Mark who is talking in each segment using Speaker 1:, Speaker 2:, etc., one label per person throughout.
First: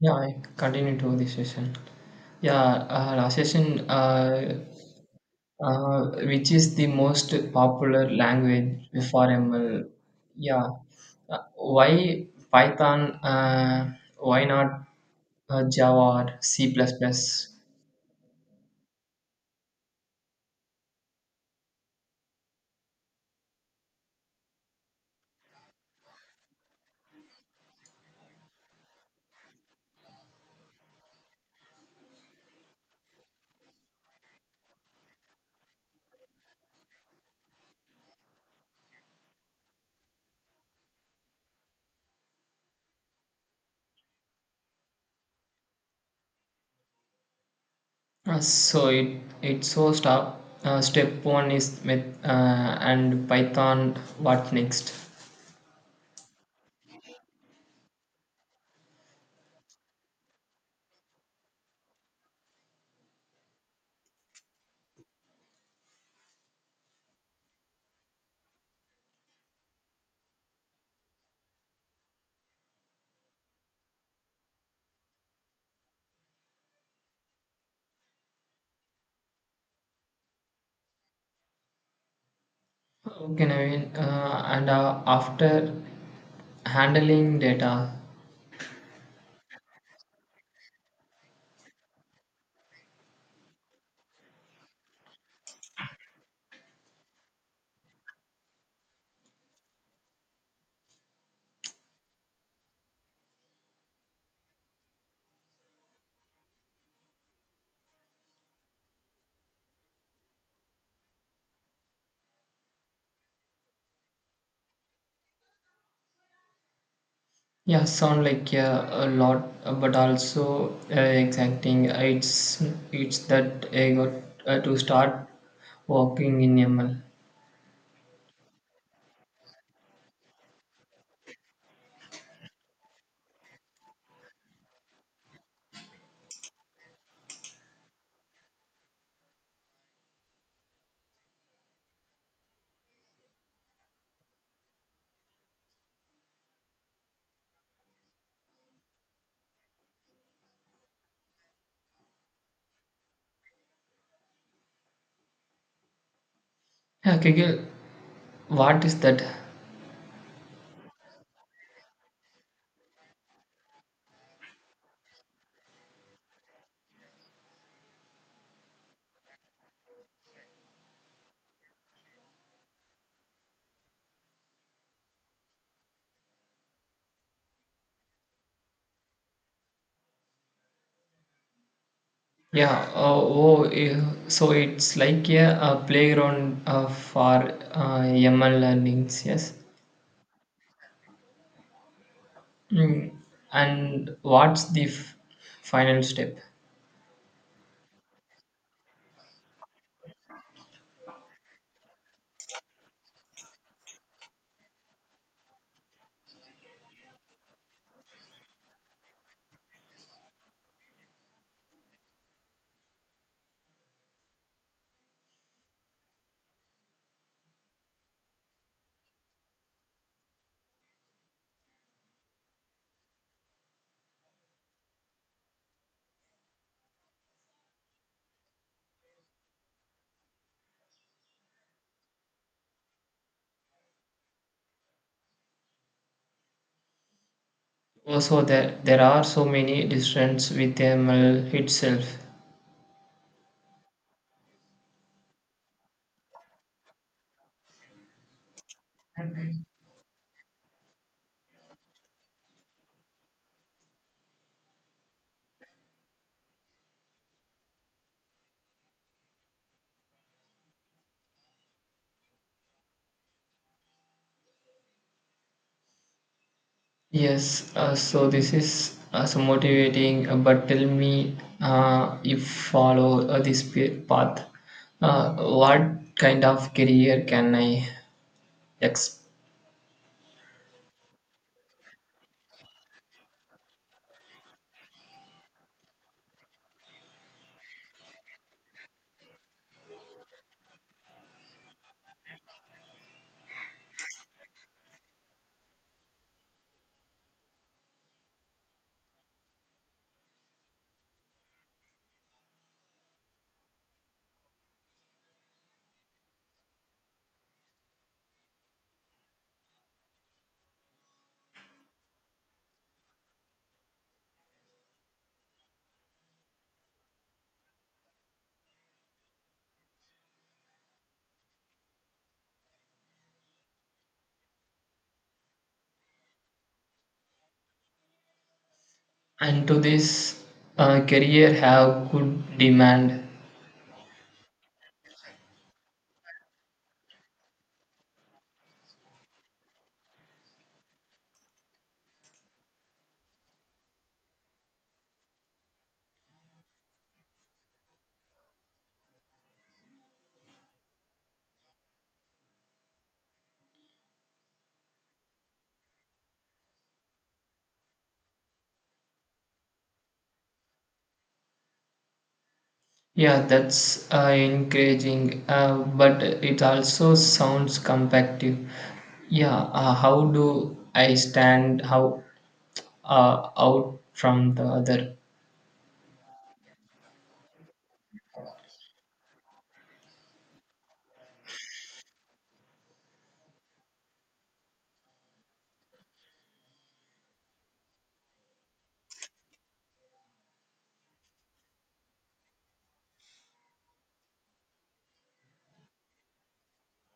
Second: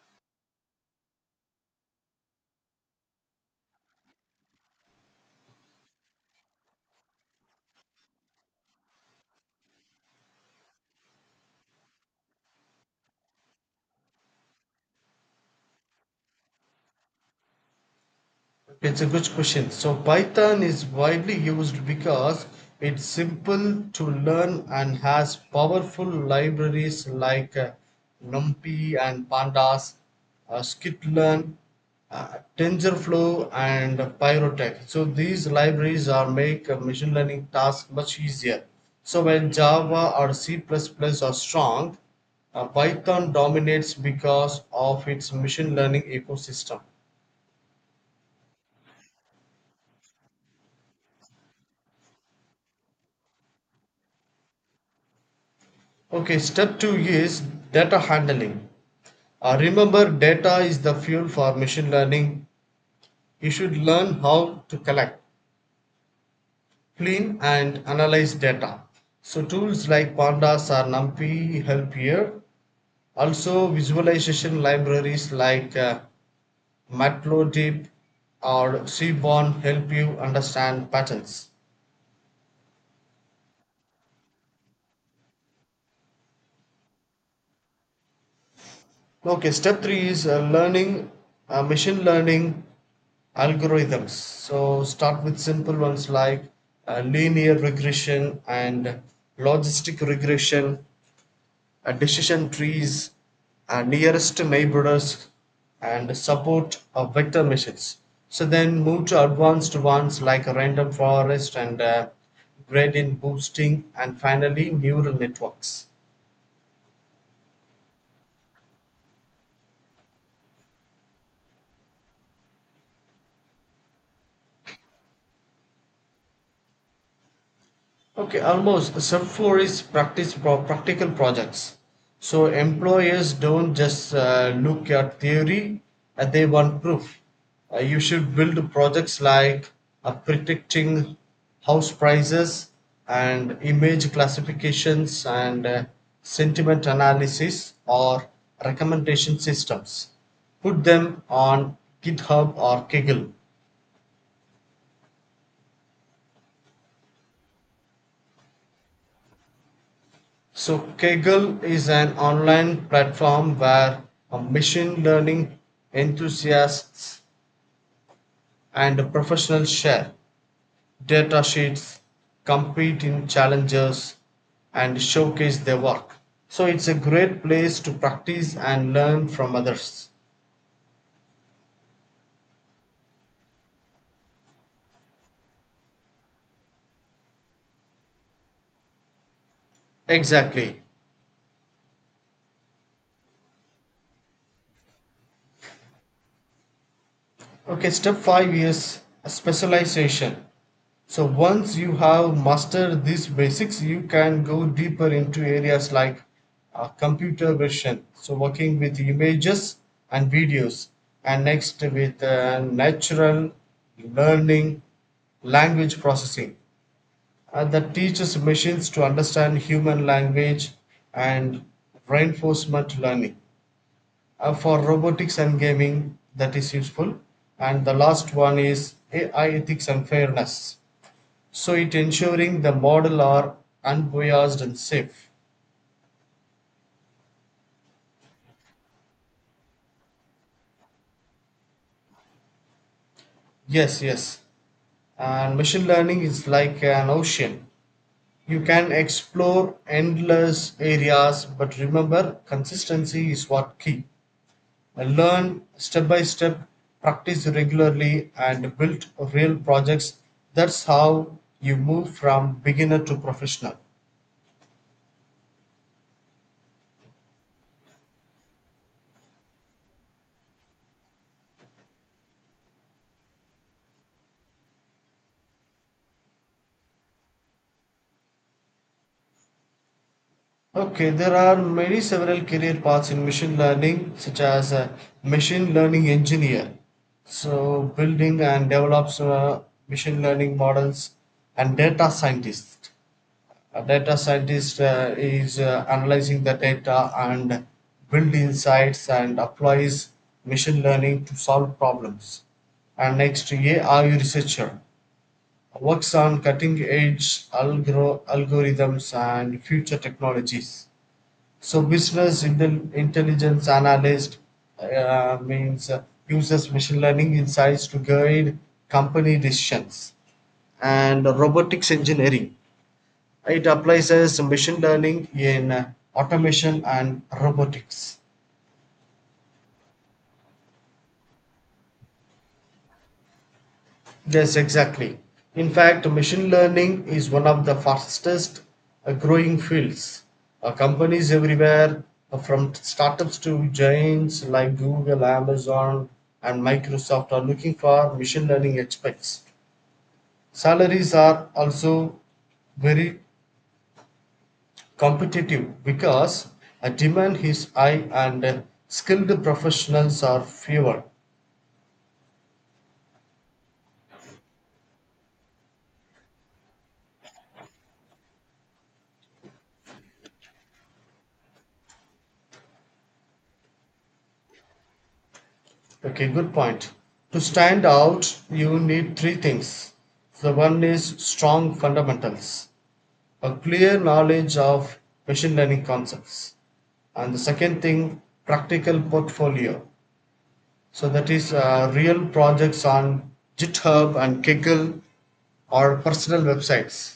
Speaker 1: Yeah, I continue to this session. Yeah, last session, which is the most popular language for ML? Yeah, why Python? Why not Java or C++? Plus plus?
Speaker 2: It's a good question. So Python is widely used because it's simple to learn and has powerful libraries like NumPy and Pandas, Skitlearn, TensorFlow, and Pyrotech. So these libraries are make machine learning tasks much easier. So while Java or C++ are strong, Python dominates because of its machine learning ecosystem.
Speaker 1: So it it so stop. Step one is with and Python. What next?
Speaker 2: Okay, step two is data handling. Remember, data is the fuel for machine learning. You should learn how to collect, clean, and analyze data. So, tools like Pandas or NumPy help here. Also, visualization libraries like Matplotlib or Seaborn help you understand patterns.
Speaker 1: Okay, Naveen. And after handling data.
Speaker 2: Okay, step three is learning machine learning algorithms. So start with simple ones like linear regression and logistic regression, decision trees, nearest neighbors, and support of vector machines. So then move to advanced ones like random forest and gradient boosting, and finally neural networks.
Speaker 1: Yeah, sound like a lot, but also exacting. It's that I got to start walking in ML.
Speaker 2: Okay, almost. Sub 4 is practice practical projects. So employers don't just look at theory, they want proof. You should build projects like predicting house prices and image classifications and sentiment analysis or recommendation systems. Put them on GitHub or Kaggle.
Speaker 1: Yeah, Kegel, what is that?
Speaker 2: So Kaggle is an online platform where machine learning enthusiasts and professionals share data sheets, compete in challenges, and showcase their work. So it's a great place to practice and learn from others.
Speaker 1: Yeah, uh, oh, eh, so it's like a playground for ML learnings, yes.
Speaker 2: Exactly.
Speaker 1: Mm. And what's the final step?
Speaker 2: Okay, step five is specialization. So once you have mastered these basics, you can go deeper into areas like computer vision, so working with images and videos, and next with natural learning, language processing that teaches machines to understand human language and reinforcement learning for robotics and gaming that is useful, and the last one is AI ethics and fairness, so it ensuring the model are unbiased and safe.
Speaker 1: Also, there are so many difference with ML itself.
Speaker 2: Yes, yes, and machine learning is like an ocean. You can explore endless areas, but remember consistency is what key. Learn step by step, practice regularly, and build real projects. That's how you move from beginner to professional.
Speaker 1: Yes, so this is so motivating, but tell me if follow this path, what kind of career can I expect?
Speaker 2: Okay, there are many several career paths in machine learning, such as a machine learning engineer. So, building and develops machine learning models and data scientist. A data scientist is analyzing the data and build insights and applies machine learning to solve problems. And next, AI researcher works on cutting edge algorithms and future technologies. So business intelligence analyst means uses machine learning insights to guide company decisions. And robotics engineering, it applies as machine learning in automation and robotics.
Speaker 1: And to this career have good demand.
Speaker 2: Yes, exactly. In fact, machine learning is one of the fastest growing fields. Companies everywhere, from startups to giants like Google, Amazon, and Microsoft, are looking for machine learning experts. Salaries are also very competitive because demand is high and skilled professionals are fewer.
Speaker 1: Yeah, that's encouraging, but it also sounds competitive. Yeah, how do I stand how out from the other?
Speaker 2: Okay, good point. To stand out, you need three things. The one is strong fundamentals, a clear knowledge of machine learning concepts. And the second thing, practical portfolio. So that is real projects on GitHub and Kaggle or personal websites.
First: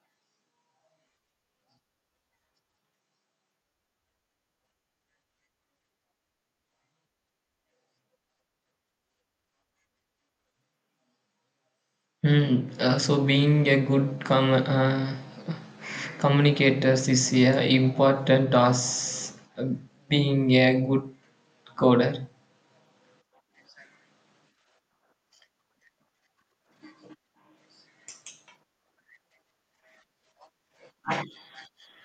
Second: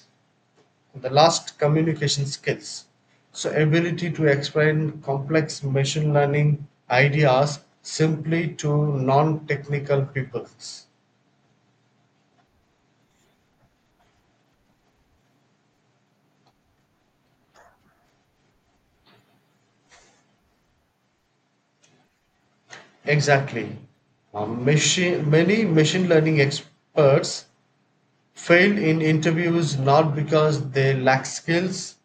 Speaker 2: The last, communication skills, so ability to explain complex machine learning ideas simply to non-technical peoples.
Speaker 1: So being a good communicators is a important as being a good coder.
Speaker 2: Exactly. Many machine learning experts fail in interviews not because they lack skills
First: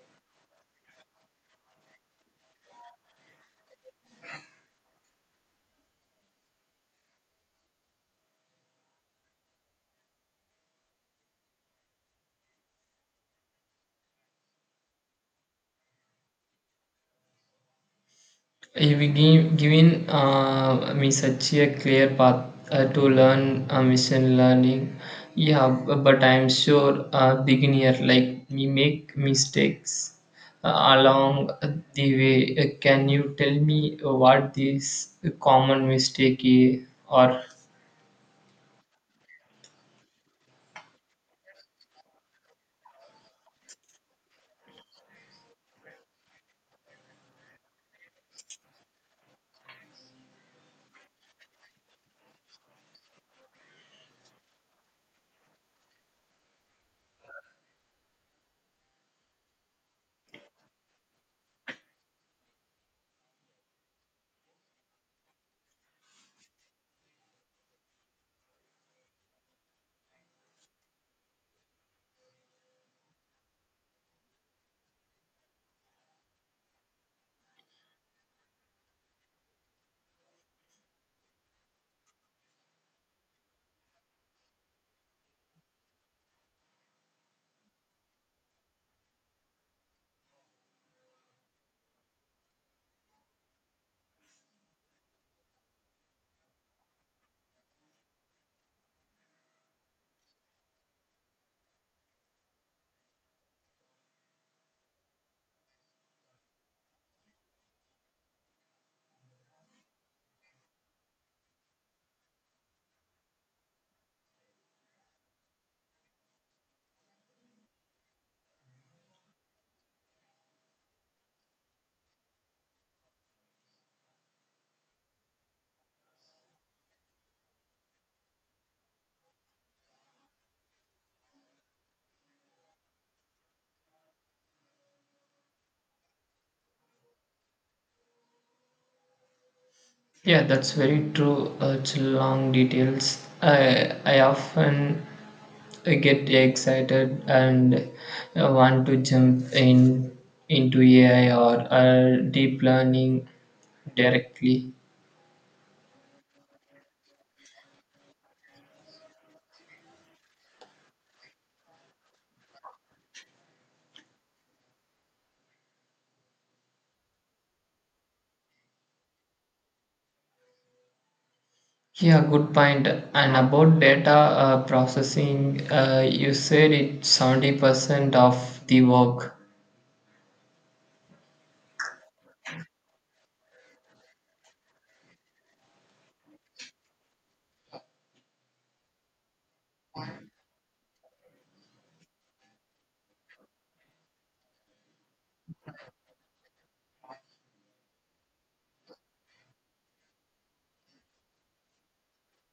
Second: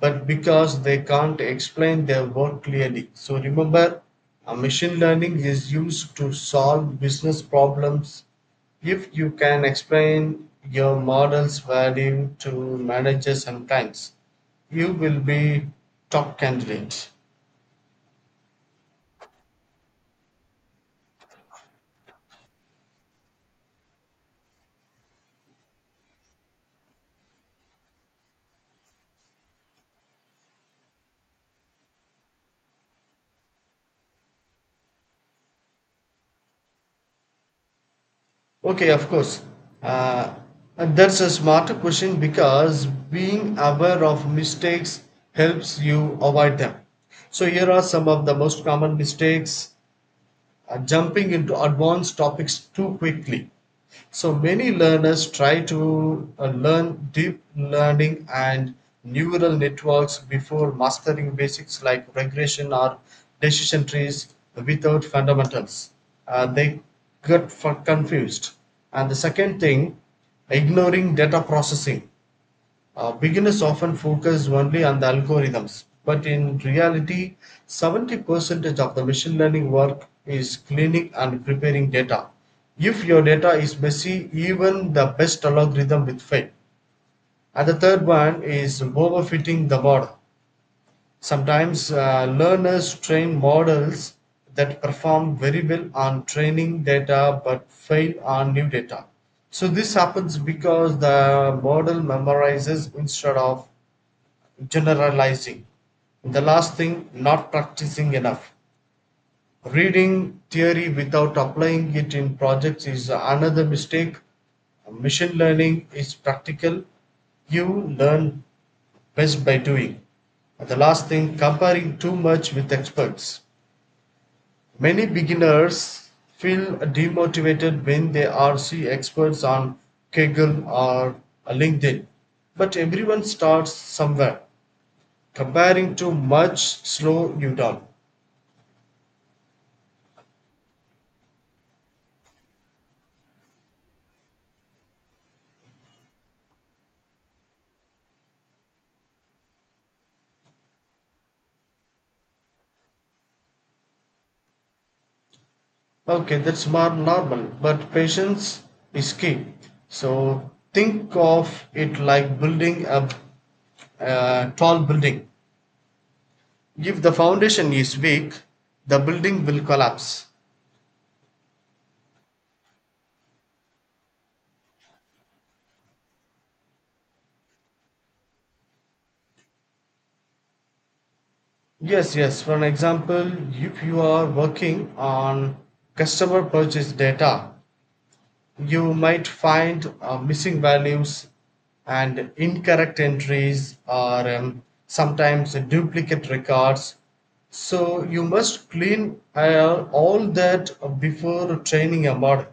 Speaker 2: but because they can't explain their work clearly. So remember, machine learning is used to solve business problems. If you can explain your model's value to managers and clients, you will be top candidate.
Speaker 1: If we give, given me such a clear path to learn machine learning, but I'm sure a beginner like me make mistakes along the way. Can you tell me what this common mistake is or.
Speaker 2: Okay, of course. Uh, and that's a smarter question because being aware of mistakes helps you avoid them. So here are some of the most common mistakes. Uh, jumping into advanced topics too quickly. So many learners try to learn deep learning and neural networks before mastering basics like regression or decision trees without fundamentals. They get confused. And the second thing, ignoring data processing. Beginners often focus only on the algorithms, but in reality, 70% of the machine learning work is cleaning and preparing data. If your data is messy, even the best algorithm will fail. And the third one is overfitting the model. Sometimes learners train models that perform very well on training data but fail on new data. So this happens because the model memorizes instead of generalizing. The last thing, not practicing enough. Reading theory without applying it in projects is another mistake. Machine learning is practical. You learn best by doing. The last thing, comparing too much with experts. Many beginners feel demotivated when they are see experts on Kaggle or LinkedIn. But everyone starts somewhere. Comparing to much slow you down.
Speaker 1: Yeah, that's very true. It's long details. I often get excited and want to jump in into AI or deep learning directly.
Speaker 2: Okay, that's more normal, but patience is key. So think of it like building a tall building. If the foundation is weak, the building will collapse.
Speaker 1: Yeah, good point. And about data processing, you said it's 70% of the work.
Speaker 2: Yes, yes, for an example, if you are working on customer purchase data, you might find missing values and incorrect entries or sometimes duplicate records. So you must clean all that before training a model.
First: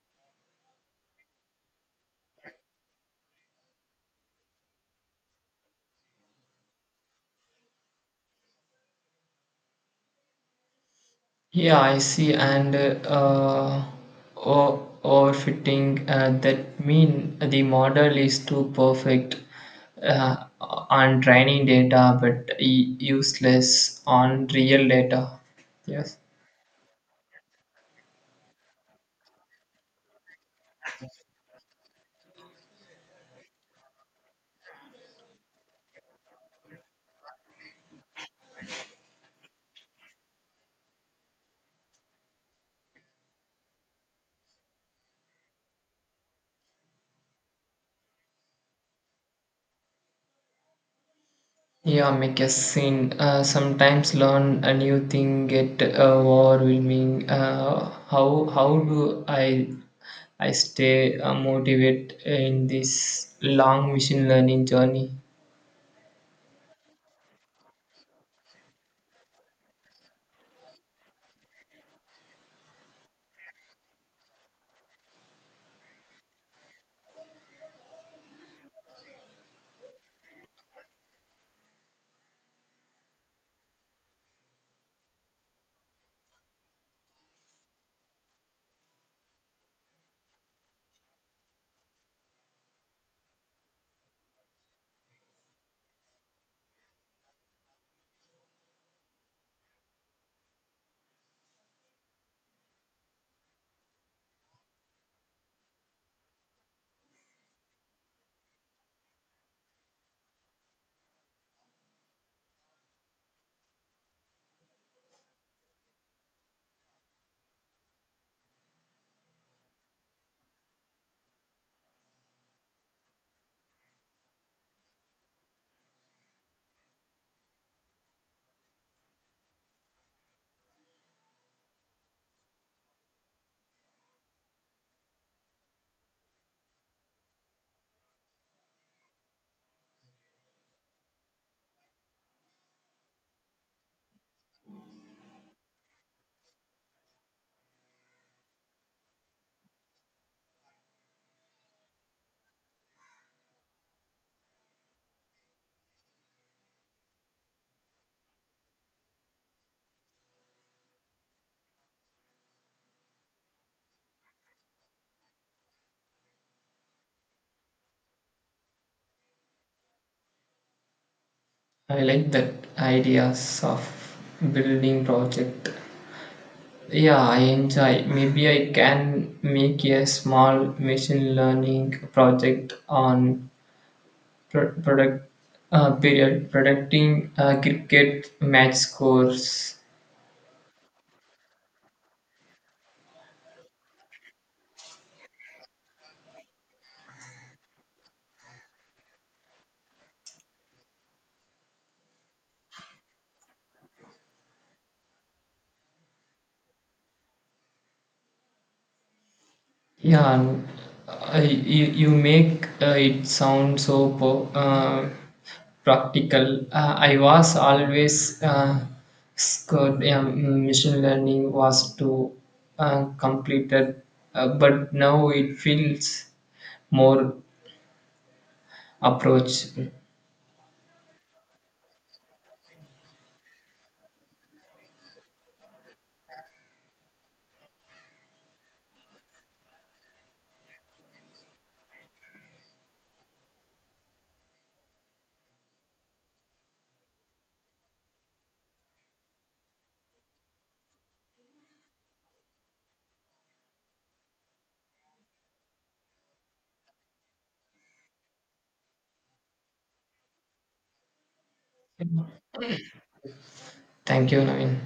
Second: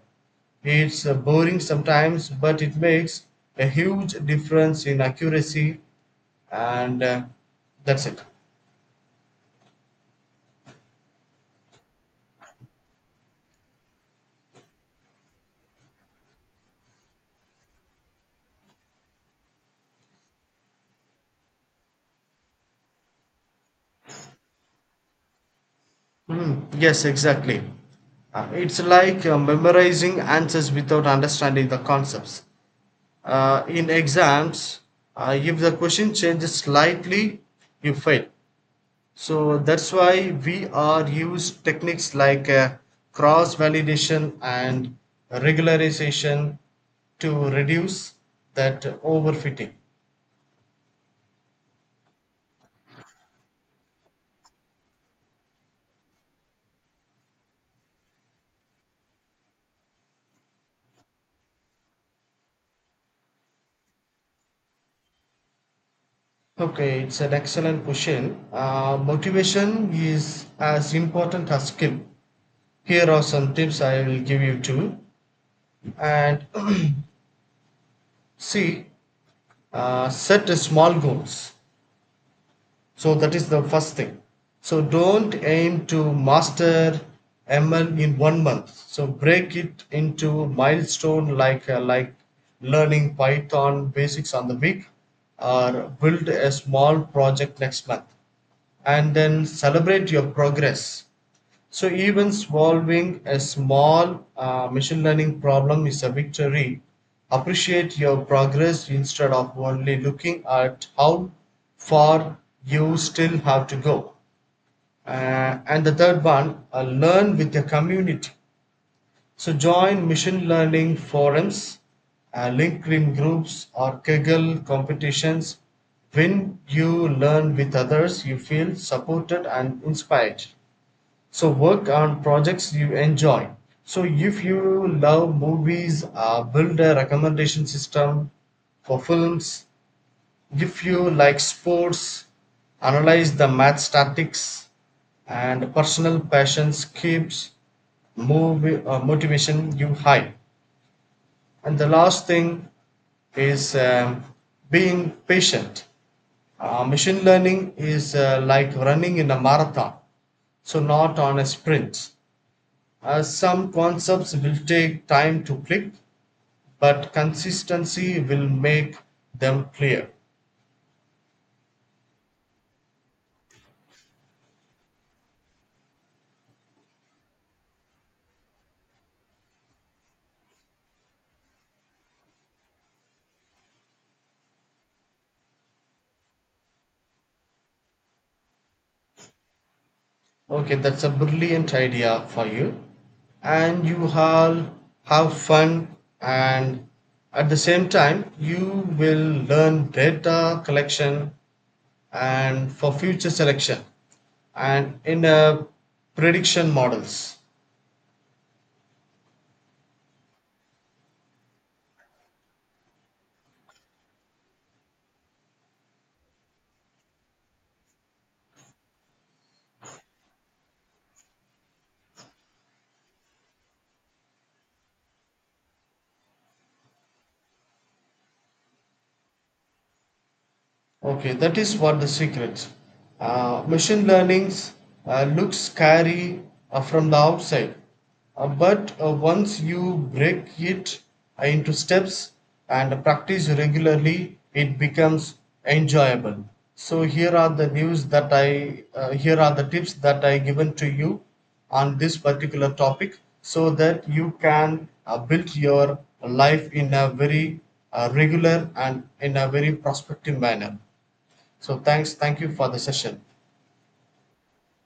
Speaker 2: It's boring sometimes, but it makes a huge difference in accuracy and that's it.
Speaker 1: Yeah, I see. And overfitting, that mean the model is too perfect on training data, but useless on real data. Yes.
Speaker 2: Hmm, yes, exactly. It's like memorizing answers without understanding the concepts. In exams, if the question changes slightly, you fail. So that's why we are use techniques like cross validation and regularization to reduce that overfitting.
Speaker 1: Yeah, make a scene. Sometimes learn a new thing get overwhelming. How do I stay motivated in this long machine learning journey?
Speaker 2: Okay, it's an excellent question. Motivation is as important as skill. Here are some tips I will give you too. And see, set a small goals. So that is the first thing. So don't aim to master ML in 1 month. So break it into milestone like learning Python basics on the week or build a small project next month and then celebrate your progress. So even solving a small machine learning problem is a victory. Appreciate your progress instead of only looking at how far you still have to go. And the third one, learn with your community. So join machine learning forums, LinkedIn groups, or Kaggle competitions. When you learn with others, you feel supported and inspired. So work on projects you enjoy. So if you love movies, build a recommendation system for films. If you like sports, analyze the math statics and personal passions keeps motivation you high. And the last thing is being patient. Machine learning is like running in a marathon, so not on a sprint. Some concepts will take time to click, but consistency will make them clear.
Speaker 1: I like that ideas of building project. Yeah, I enjoy. Maybe I can make a small machine learning project on pro- product period predicting cricket match scores.
Speaker 2: Okay, that's a brilliant idea for you. And you all have fun, and at the same time, you will learn data collection and for future selection and in prediction models.
Speaker 1: Yeah, and you make it sound so practical. I was always scared machine learning was too completed, but now it feels more approach.
Speaker 2: Okay, that is what the secret. Machine learnings looks scary from the outside, but once you break it into steps and practice regularly, it becomes enjoyable. So here are the tips that I given to you on this particular topic, so that you can build your life in a very regular and in a very prospective manner. So thank you for the session.
Speaker 1: Thank you, Naveen.